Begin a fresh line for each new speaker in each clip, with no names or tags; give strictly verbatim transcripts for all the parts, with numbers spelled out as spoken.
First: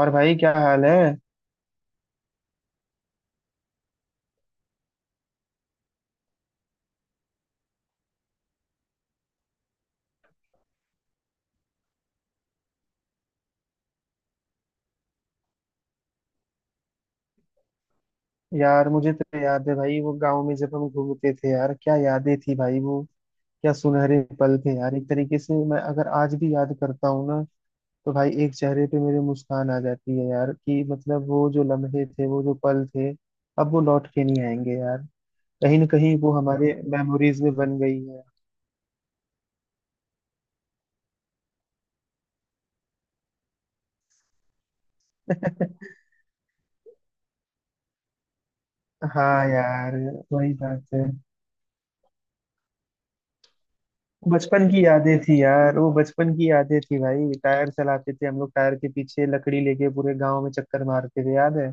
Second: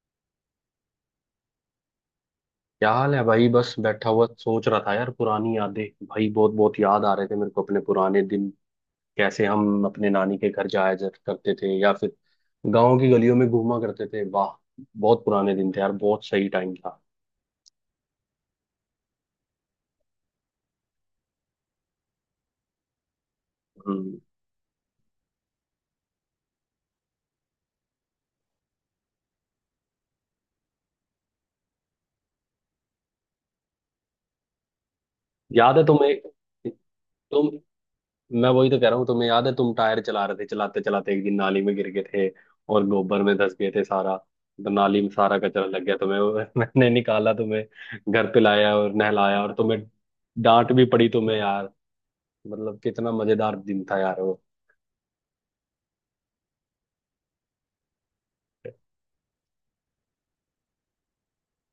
और भाई क्या हाल है।
क्या हाल है भाई। बस बैठा हुआ सोच रहा था यार, पुरानी यादें भाई। बहुत बहुत याद आ रहे थे मेरे को अपने पुराने दिन। कैसे हम अपने नानी के घर जाया जर- करते थे, या फिर गांव की गलियों में घूमा करते थे। वाह, बहुत पुराने दिन थे यार, बहुत सही टाइम था।
यार मुझे तो याद है भाई वो गांव में जब हम घूमते थे यार, क्या यादें थी भाई वो। क्या
हम्म।
सुनहरे पल थे यार, एक तरीके से मैं अगर आज भी याद करता हूँ ना, तो भाई एक चेहरे पे मेरे मुस्कान आ जाती है यार कि मतलब वो जो लम्हे थे वो जो पल थे, अब वो लौट के नहीं आएंगे यार।
याद
कहीं
है
ना
तुम्हें?
कहीं वो हमारे मेमोरीज
तुम
में बन गई है।
मैं वही तो कह रहा हूँ, तुम्हें याद है, तुम टायर चला रहे थे, चलाते चलाते एक दिन नाली में गिर गए थे और गोबर में धंस गए थे सारा, तो नाली में सारा कचरा लग गया तुम्हें वो। मैंने निकाला तुम्हें, घर पे लाया और नहलाया,
हाँ
और तुम्हें
यार, वही
डांट
बात
भी
है।
पड़ी तुम्हें यार। मतलब कितना मजेदार दिन था यार वो।
बचपन की यादें थी यार वो, बचपन की यादें थी भाई। टायर चलाते थे हम लोग, टायर के पीछे लकड़ी लेके पूरे गांव में चक्कर मारते थे, याद है।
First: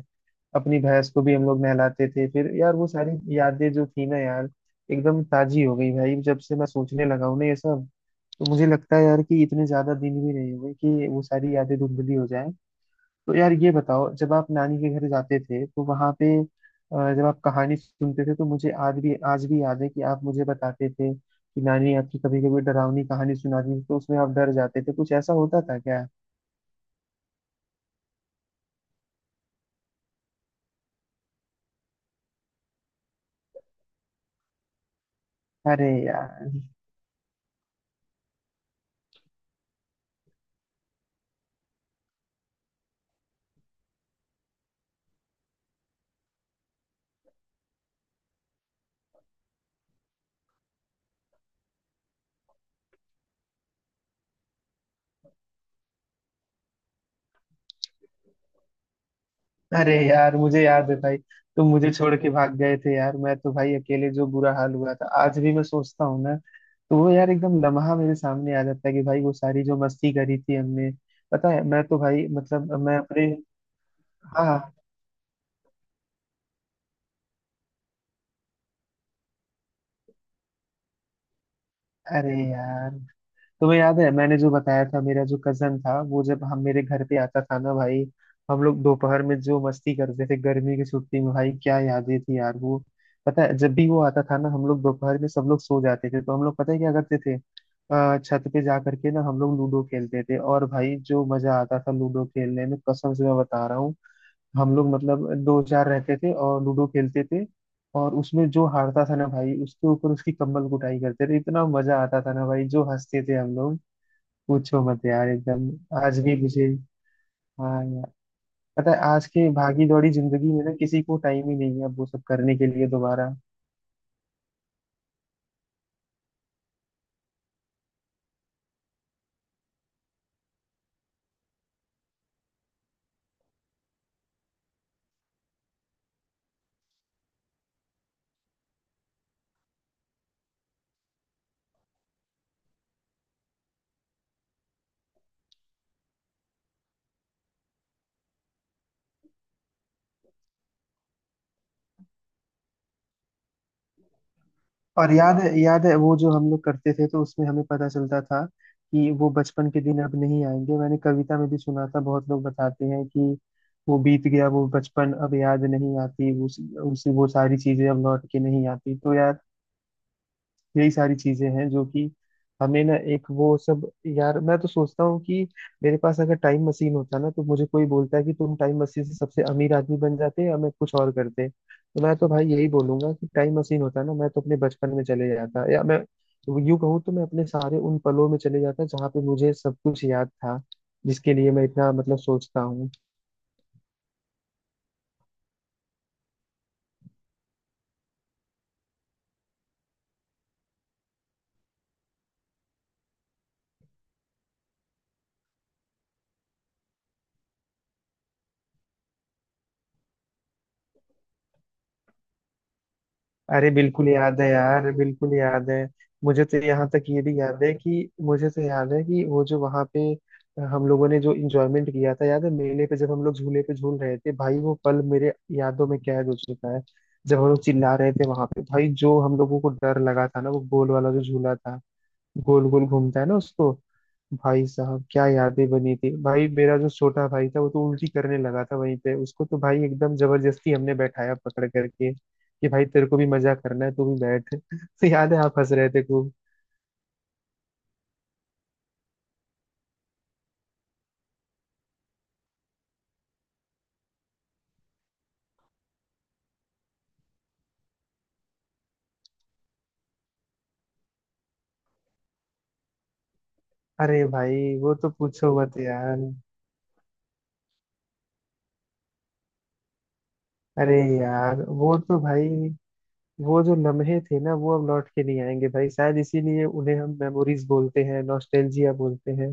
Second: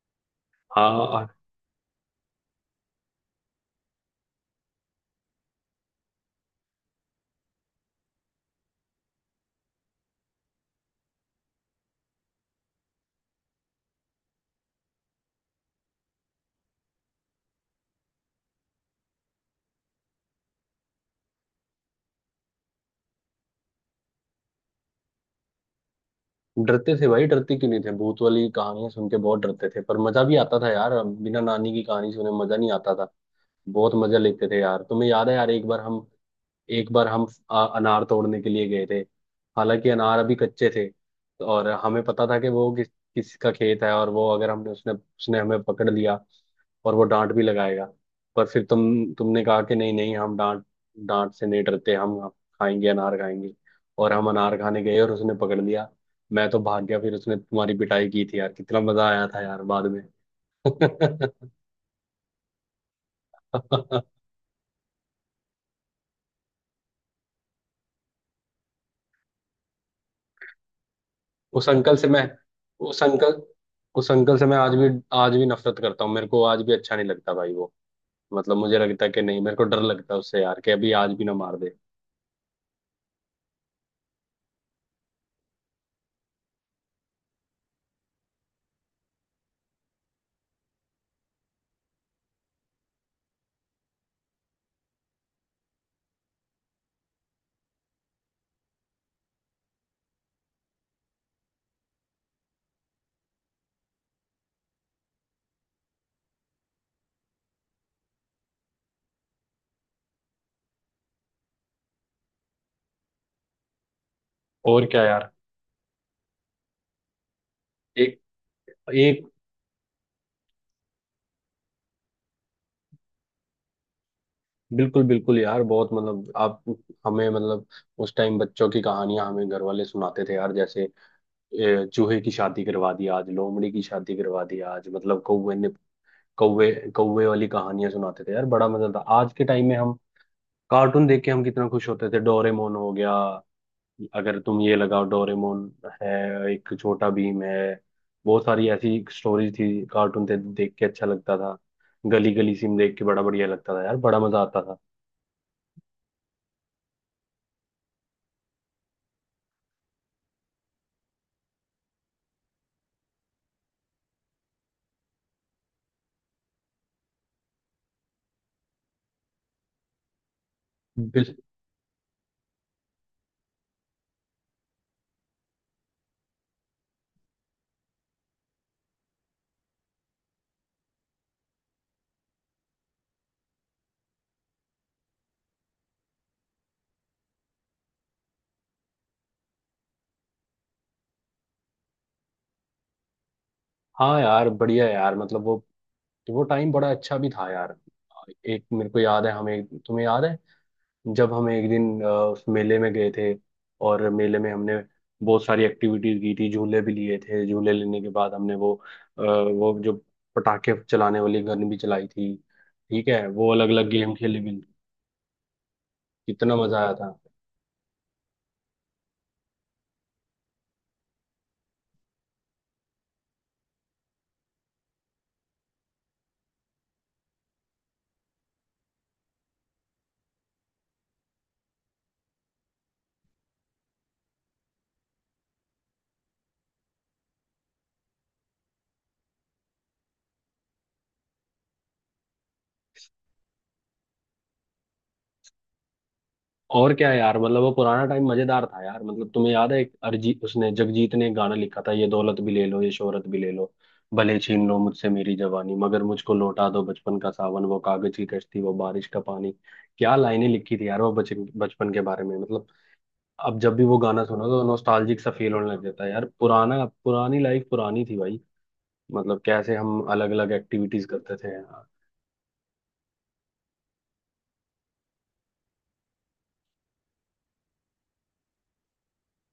अपनी
हाँ,
भैंस को
और।
भी हम लोग नहलाते थे फिर यार, वो सारी यादें जो थी ना यार, एकदम ताजी हो गई भाई जब से मैं सोचने लगा हूं ना ये सब। तो मुझे लगता है यार कि इतने ज्यादा दिन भी नहीं हुए कि वो सारी यादें धुंधली हो जाए। तो यार ये बताओ, जब आप नानी के घर जाते थे तो वहां पे अ, जब आप कहानी सुनते थे, तो मुझे आज भी आज भी याद है कि आप मुझे बताते थे कि नानी आपकी कभी कभी डरावनी कहानी सुनाती थी तो उसमें आप डर जाते थे, कुछ ऐसा होता था क्या।
डरते थे भाई, डरते क्यों नहीं थे, भूत वाली कहानियां सुन के बहुत डरते थे, पर मजा भी आता था यार, बिना नानी की कहानी सुने मजा नहीं आता था। बहुत मजा लेते थे यार। तुम्हें याद है यार, एक बार
अरे
हम
यार,
एक बार हम आ, अनार तोड़ने के लिए गए थे, हालांकि अनार अभी कच्चे थे। और हमें पता था कि वो किस किसका खेत है, और वो अगर हमने उसने उसने हमें पकड़ लिया और वो डांट भी लगाएगा। पर फिर तुम तुमने कहा कि नहीं नहीं, हम डांट डांट से नहीं डरते, हम खाएंगे, अनार खाएंगे। और हम अनार खाने गए और उसने पकड़ लिया, मैं तो भाग गया। फिर उसने तुम्हारी पिटाई की थी यार, कितना मजा आया था यार बाद
अरे
में।
यार मुझे याद है भाई, तुम मुझे छोड़ के भाग गए थे यार। मैं तो भाई अकेले जो बुरा हाल हुआ था, आज भी मैं सोचता हूँ ना, तो वो यार एकदम लम्हा मेरे सामने आ जाता है कि भाई वो सारी जो मस्ती करी थी हमने। पता है
उस
मैं
अंकल
तो
से मैं
भाई मतलब मैं
उस
अपने,
अंकल उस अंकल से मैं आज
हाँ,
भी आज भी नफरत करता हूँ, मेरे को आज भी अच्छा नहीं लगता भाई वो। मतलब मुझे लगता है कि नहीं, मेरे को डर लगता है उससे यार, कि अभी आज भी ना मार दे।
अरे यार तुम्हें याद है मैंने जो बताया था, मेरा जो कजन था वो जब हम मेरे घर पे आता था ना भाई, हम लोग दोपहर में जो मस्ती करते थे गर्मी की छुट्टी में, भाई क्या यादें थी यार वो। पता है जब भी वो आता था ना, हम लोग दोपहर में सब लोग सो जाते थे, तो हम लोग पता है क्या करते थे, अ, छत पे जा करके ना हम लोग लूडो खेलते थे, और भाई जो मजा आता था लूडो खेलने में, कसम से मैं बता रहा हूँ। हम लोग मतलब दो चार रहते थे और लूडो खेलते थे, और उसमें जो हारता था ना भाई, उसके ऊपर उसकी कंबल कुटाई करते थे, इतना मजा आता था ना भाई, जो हंसते थे हम लोग पूछो
और क्या
मत यार
यार।
एकदम। आज भी मुझे, हाँ यार,
एक
पता है
एक
आज के भागी दौड़ी जिंदगी में ना किसी को टाइम ही नहीं है अब वो सब करने के लिए दोबारा।
बिल्कुल बिल्कुल यार। बहुत मतलब आप हमें मतलब उस टाइम बच्चों की कहानियां हमें घर वाले सुनाते थे यार। जैसे ए, चूहे की शादी करवा दी आज, लोमड़ी की शादी करवा दी आज, मतलब कौवे ने कौवे कौवे वाली कहानियां सुनाते थे यार। बड़ा मजा था। आज के टाइम में हम कार्टून देख के हम कितना खुश होते थे। डोरेमोन हो गया, अगर तुम ये लगाओ डोरेमोन है, एक छोटा भीम है, बहुत सारी ऐसी स्टोरीज थी, कार्टून थे देख के अच्छा लगता था। गली गली सिम देख के बड़ा बढ़िया लगता था यार, बड़ा मजा आता था।
और याद है, याद है वो जो हम लोग करते थे, तो उसमें हमें पता चलता था कि वो बचपन के दिन अब नहीं आएंगे। मैंने कविता में भी सुना था, बहुत लोग बताते हैं कि वो बीत गया वो बचपन, अब याद नहीं आती उस, उस वो सारी चीजें अब लौट के नहीं आती। तो यार यही सारी
बिल
चीजें हैं जो कि हमें ना एक वो सब। यार मैं तो सोचता हूँ कि मेरे पास अगर टाइम मशीन होता ना, तो मुझे कोई बोलता है कि तुम टाइम मशीन से सबसे अमीर आदमी बन जाते या मैं कुछ और करते, तो मैं तो भाई यही बोलूंगा कि टाइम मशीन होता ना, मैं तो अपने बचपन में चले जाता, या मैं यूं कहूँ तो मैं अपने सारे उन पलों में चले जाता जहाँ पे मुझे सब कुछ याद था, जिसके लिए मैं इतना मतलब सोचता हूँ।
हाँ यार, बढ़िया यार। मतलब वो वो टाइम बड़ा अच्छा भी था यार। एक मेरे को याद है, हमें तुम्हें याद है जब हम एक दिन अ, उस मेले में गए थे और मेले में हमने बहुत सारी एक्टिविटीज की थी, झूले भी लिए थे। झूले लेने के बाद हमने वो अ, वो जो पटाखे चलाने वाली गन भी चलाई थी। ठीक है, वो अलग
अरे
अलग
बिल्कुल
गेम खेले
याद है
भी।
यार, बिल्कुल याद है। मुझे
कितना
तो
मजा
यहाँ
आया
तक
था।
ये भी याद है कि मुझे तो याद है कि वो जो वहाँ पे हम लोगों ने जो इंजॉयमेंट किया था, याद है मेले पे जब हम लोग झूले पे झूल रहे थे, भाई वो पल मेरे यादों में कैद हो चुका है। जब हम लोग चिल्ला रहे थे वहां पे, भाई जो हम लोगों को डर लगा था ना, वो गोल वाला जो झूला था, गोल गोल घूमता है ना उसको, भाई साहब क्या यादें बनी थी भाई। मेरा जो छोटा भाई था वो तो उल्टी करने लगा था वहीं पे, उसको तो भाई एकदम जबरदस्ती हमने बैठाया पकड़ करके कि भाई तेरे को भी मजा करना है तू भी बैठ। तो याद है आप हंस रहे थे खूब।
और क्या है यार, मतलब वो पुराना टाइम मजेदार था यार। मतलब तुम्हें याद है, एक अरिजीत उसने जगजीत ने एक गाना लिखा था, ये दौलत भी ले लो ये शोहरत भी ले लो, भले छीन लो मुझसे मेरी जवानी, मगर मुझको लौटा दो बचपन का सावन, वो कागज की कश्ती, वो बारिश का पानी। क्या लाइनें लिखी थी यार वो बच बचपन के बारे में। मतलब अब जब भी वो गाना
अरे
सुनो
भाई
तो
वो तो
नॉस्टैल्जिक सा फील
पूछो
होने
मत
लग जाता है
यार।
यार। पुराना पुरानी लाइफ पुरानी थी भाई। मतलब कैसे हम अलग अलग
अरे
एक्टिविटीज करते थे
यार
यार।
वो तो भाई, वो जो लम्हे थे ना वो अब लौट के नहीं आएंगे भाई, शायद इसीलिए उन्हें हम मेमोरीज बोलते हैं, नॉस्टैल्जिया बोलते हैं।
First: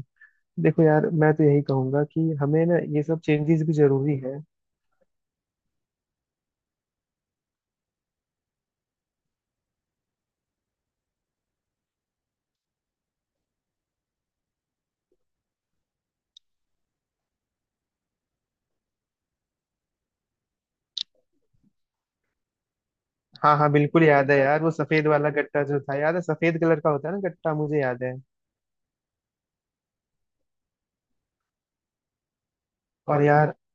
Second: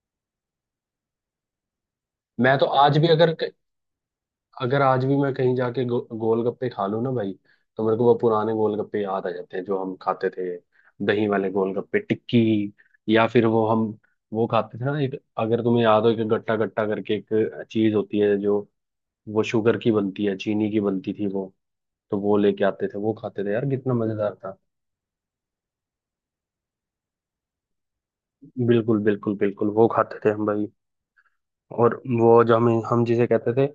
देखो यार मैं तो यही कहूंगा कि
मैं
हमें
तो
ना
आज
ये
भी
सब
अगर,
चेंजेस भी जरूरी है।
अगर आज भी मैं कहीं जाके गो, गोलगप्पे खा लूँ ना भाई, तो मेरे को वो पुराने गोलगप्पे याद आ जाते हैं जो हम खाते थे। दही वाले गोलगप्पे, टिक्की, या फिर वो हम वो खाते थे ना, एक अगर तुम्हें याद हो, एक गट्टा गट्टा करके एक चीज होती है जो, वो शुगर की बनती है, चीनी की बनती थी वो। तो वो लेके आते थे, वो खाते थे
हाँ
यार,
हाँ
कितना
बिल्कुल याद
मजेदार
है
था।
यार, वो सफेद वाला गट्टा जो था, याद है सफेद कलर का होता है ना गट्टा, मुझे याद है।
बिल्कुल बिल्कुल बिल्कुल वो खाते थे हम भाई। और वो जो हमें हम
और
जिसे कहते
यार,
थे,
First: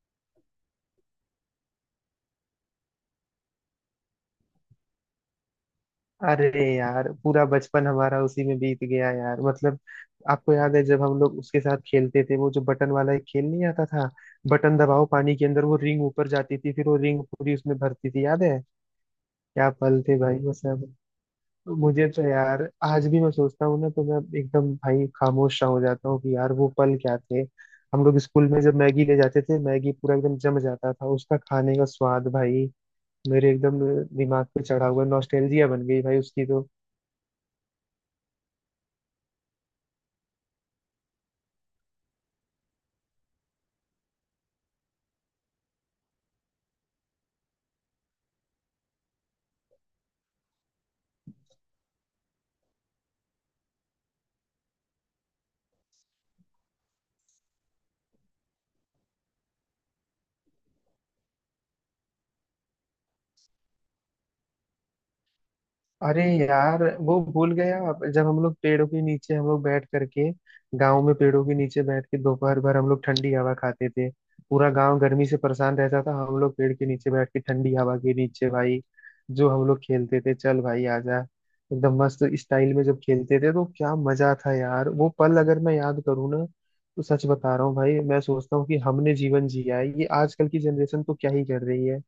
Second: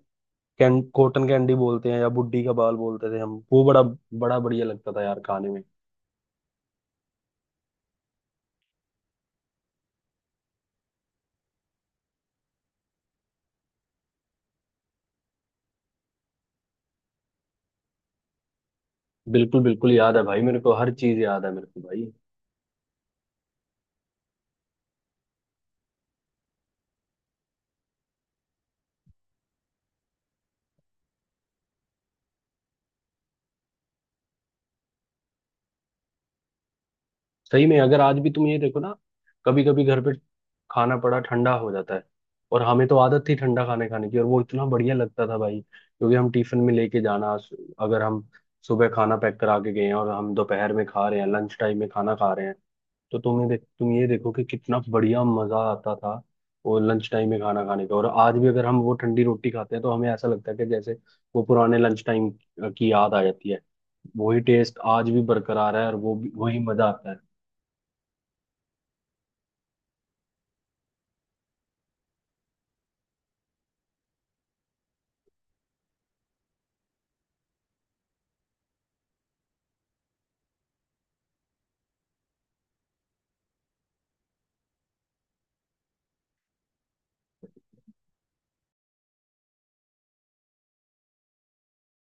कैन, कॉटन कैंडी बोलते हैं, या बुड्ढी का बाल बोलते थे हम, वो बड़ा बड़ा बढ़िया लगता था यार खाने में।
अरे यार पूरा बचपन हमारा उसी में बीत गया यार मतलब। आपको याद है जब हम लोग उसके साथ खेलते थे, वो जो बटन वाला एक खेल नहीं आता था, बटन दबाओ पानी के अंदर वो रिंग ऊपर जाती थी फिर वो रिंग पूरी उसमें भरती थी, याद है।
बिल्कुल
क्या
बिल्कुल
पल
याद
थे
है
भाई
भाई,
वो
मेरे को हर
सब।
चीज याद है मेरे को
मुझे
भाई।
तो यार आज भी मैं सोचता हूँ ना तो मैं एकदम भाई खामोश सा हो जाता हूँ कि यार वो पल क्या थे। हम लोग स्कूल में जब मैगी ले जाते थे, मैगी पूरा एकदम जम जाता था, उसका खाने का स्वाद भाई मेरे एकदम दिमाग पे चढ़ा हुआ नॉस्टैल्जिया बन गई भाई उसकी तो।
सही में अगर आज भी तुम ये देखो ना, कभी कभी घर पे खाना पड़ा ठंडा हो जाता है, और हमें तो आदत थी ठंडा खाने खाने की, और वो इतना बढ़िया लगता था भाई, क्योंकि हम टिफिन में लेके जाना, अगर हम सुबह खाना पैक करा के गए हैं और हम दोपहर में खा रहे हैं, लंच टाइम में खाना खा रहे हैं, तो तुम्हें देख तुम ये देखो कि कितना बढ़िया मजा आता था वो लंच टाइम में खाना खाने का। और आज भी अगर हम वो ठंडी रोटी खाते हैं तो हमें ऐसा लगता है कि जैसे वो पुराने लंच टाइम की याद आ जाती है। वही टेस्ट आज भी बरकरार है, और वो
अरे
भी वही
यार
मजा आता
वो
है।
भूल गया आप, जब हम लोग पेड़ों के नीचे हम लोग बैठ करके गांव में पेड़ों के नीचे बैठ के दोपहर भर हम लोग ठंडी हवा खाते थे। पूरा गांव गर्मी से परेशान रहता था, हम लोग पेड़ के नीचे बैठ के ठंडी हवा के नीचे भाई, जो हम लोग खेलते थे, चल भाई आजा, एकदम मस्त स्टाइल में जब खेलते थे, तो क्या मजा था यार। वो पल अगर मैं याद करूँ ना, तो सच बता रहा हूँ भाई, मैं सोचता हूँ कि हमने जीवन जिया है, ये आजकल की जनरेशन तो क्या ही कर रही है,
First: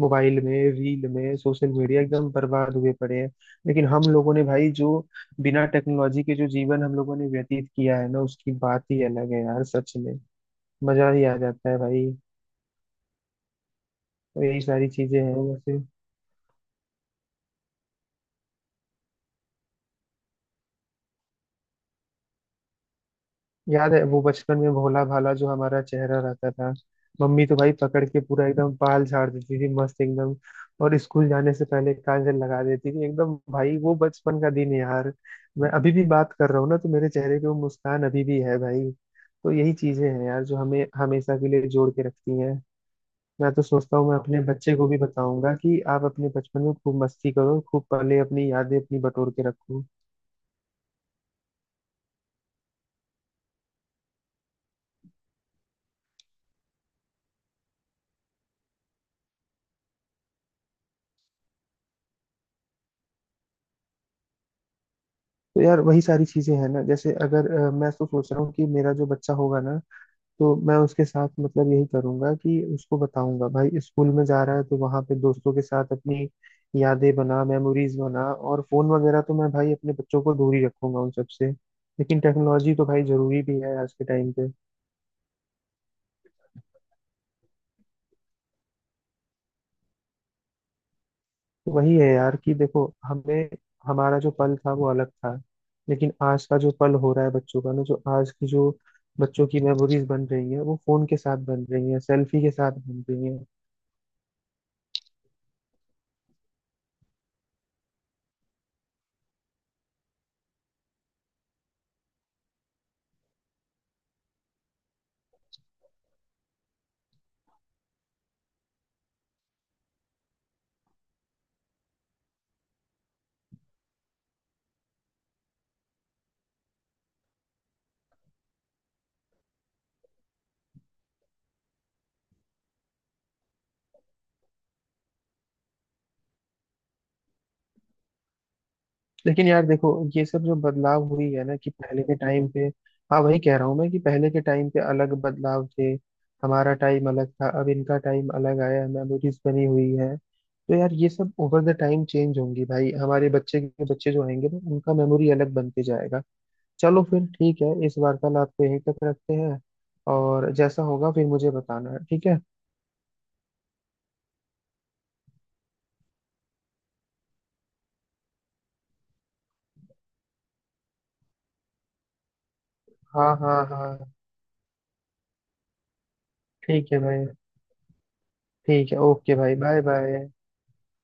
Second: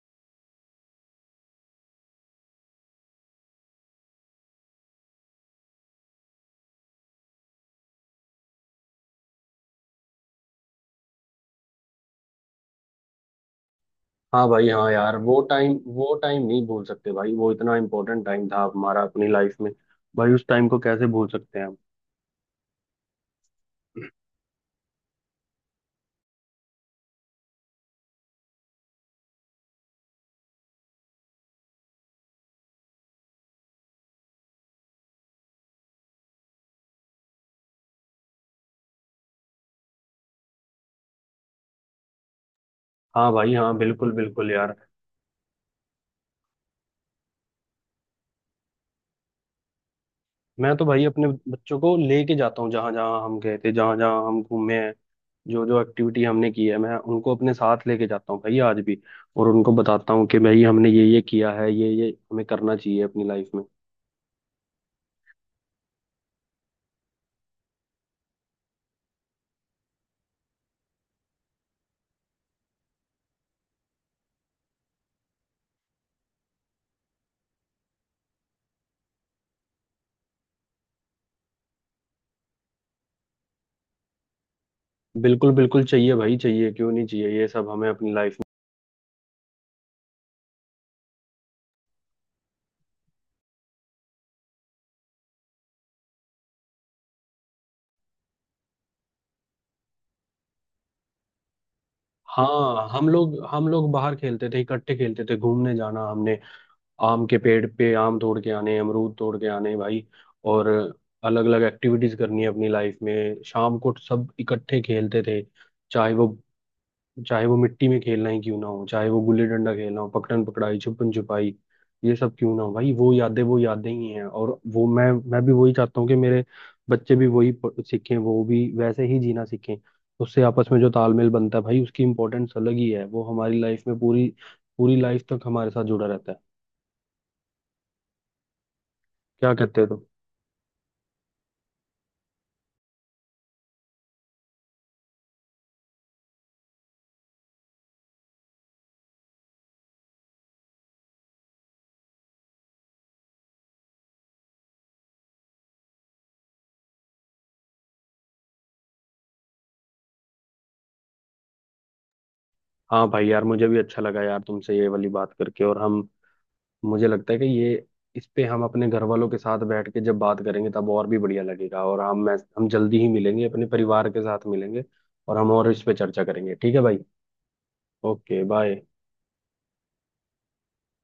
मोबाइल में, रील में, सोशल मीडिया, एकदम बर्बाद हुए पड़े हैं। लेकिन हम लोगों ने भाई जो बिना टेक्नोलॉजी के जो जीवन हम लोगों ने व्यतीत किया है ना, उसकी बात ही अलग है यार सच में। मजा ही आ जाता है भाई। तो
हाँ
यही
भाई,
सारी
हाँ यार,
चीजें हैं
वो टाइम
वैसे।
वो टाइम नहीं भूल सकते भाई, वो इतना इम्पोर्टेंट टाइम था हमारा अपनी लाइफ में। भाई उस टाइम को कैसे भूल सकते हैं हम।
याद है वो बचपन में भोला भाला जो हमारा चेहरा रहता था, मम्मी तो भाई पकड़ के पूरा एकदम बाल झाड़ देती थी मस्त एकदम, और स्कूल जाने से पहले काजल लगा देती थी एकदम, भाई वो बचपन का दिन है यार। मैं अभी भी बात कर रहा हूँ ना, तो मेरे चेहरे पे वो मुस्कान अभी भी है भाई। तो यही चीजें हैं यार जो हमें हमेशा के लिए जोड़ के रखती हैं।
हाँ
मैं
भाई,
तो
हाँ
सोचता हूँ
बिल्कुल
मैं अपने
बिल्कुल यार।
बच्चे को भी बताऊंगा कि आप अपने बचपन में खूब मस्ती करो, खूब पहले अपनी यादें अपनी बटोर के रखो।
मैं तो भाई अपने बच्चों को लेके जाता हूँ, जहां जहां हम गए थे, जहां जहां हम घूमे हैं, जो जो एक्टिविटी हमने की है, मैं उनको अपने साथ लेके जाता हूँ भाई आज भी, और उनको बताता हूँ कि भाई हमने ये ये किया है, ये ये हमें करना चाहिए अपनी लाइफ में।
तो यार वही सारी चीजें हैं ना, जैसे अगर अ, मैं तो सोच रहा हूँ कि मेरा जो बच्चा होगा ना, तो मैं उसके साथ मतलब यही करूंगा कि उसको बताऊंगा भाई स्कूल में जा रहा है तो वहां पे दोस्तों के साथ अपनी यादें बना, मेमोरीज बना। और फोन वगैरह तो मैं भाई अपने बच्चों को दूर ही रखूंगा उन सबसे, लेकिन टेक्नोलॉजी तो भाई जरूरी भी है आज के टाइम पे।
बिल्कुल बिल्कुल, चाहिए भाई, चाहिए क्यों नहीं, चाहिए ये सब हमें अपनी लाइफ में।
वही है यार कि देखो हमें, हमारा जो पल था वो अलग था, लेकिन आज का जो पल हो रहा है बच्चों का ना, जो आज की जो बच्चों की मेमोरीज बन रही है, वो फोन के साथ बन रही है, सेल्फी के साथ
हाँ,
बन
हम
रही
लोग
है।
हम लोग बाहर खेलते थे, इकट्ठे खेलते थे, घूमने जाना हमने, आम के पेड़ पे आम तोड़ के आने, अमरूद तोड़ के आने भाई, और अलग अलग एक्टिविटीज करनी है अपनी लाइफ में, शाम को सब इकट्ठे खेलते थे। चाहे वो चाहे वो मिट्टी में खेलना ही क्यों ना हो, चाहे वो गुल्ली डंडा खेलना हो, पकड़न पकड़ाई, छुपन छुपाई, ये सब क्यों ना हो भाई, वो यादें वो यादें ही हैं। और वो मैं मैं भी वही चाहता हूँ कि मेरे बच्चे भी वही प- सीखें, वो भी वैसे ही जीना सीखें। उससे आपस में जो तालमेल बनता है भाई, उसकी इम्पोर्टेंस अलग ही है, वो हमारी लाइफ में पूरी पूरी लाइफ तक हमारे साथ जुड़ा रहता है।
लेकिन
क्या
यार
कहते हो
देखो,
तुम?
ये सब जो बदलाव हुई है ना, कि पहले के टाइम पे, हाँ वही कह रहा हूँ मैं कि पहले के टाइम पे अलग बदलाव थे, हमारा टाइम अलग था, अब इनका टाइम अलग आया, मेमोरीज बनी हुई है। तो यार ये सब ओवर द टाइम चेंज होंगी भाई, हमारे बच्चे के बच्चे जो आएंगे ना उनका मेमोरी अलग बनते जाएगा। चलो फिर ठीक है, इस वार्तालाप को यहीं तक रखते हैं, और जैसा होगा फिर मुझे बताना है, ठीक है।
हाँ भाई यार, मुझे भी अच्छा लगा यार तुमसे ये वाली बात करके। और हम मुझे लगता है कि ये, इस पे हम अपने घर वालों के साथ बैठ के जब बात करेंगे तब और भी बढ़िया लगेगा। और हम मैं हम जल्दी ही
हाँ
मिलेंगे,
हाँ
अपने
हाँ,
परिवार के साथ मिलेंगे, और हम और इस पे चर्चा करेंगे, ठीक है
ठीक
भाई।
है भाई।
Okay bye.
ठीक है ओके भाई, बाय बाय।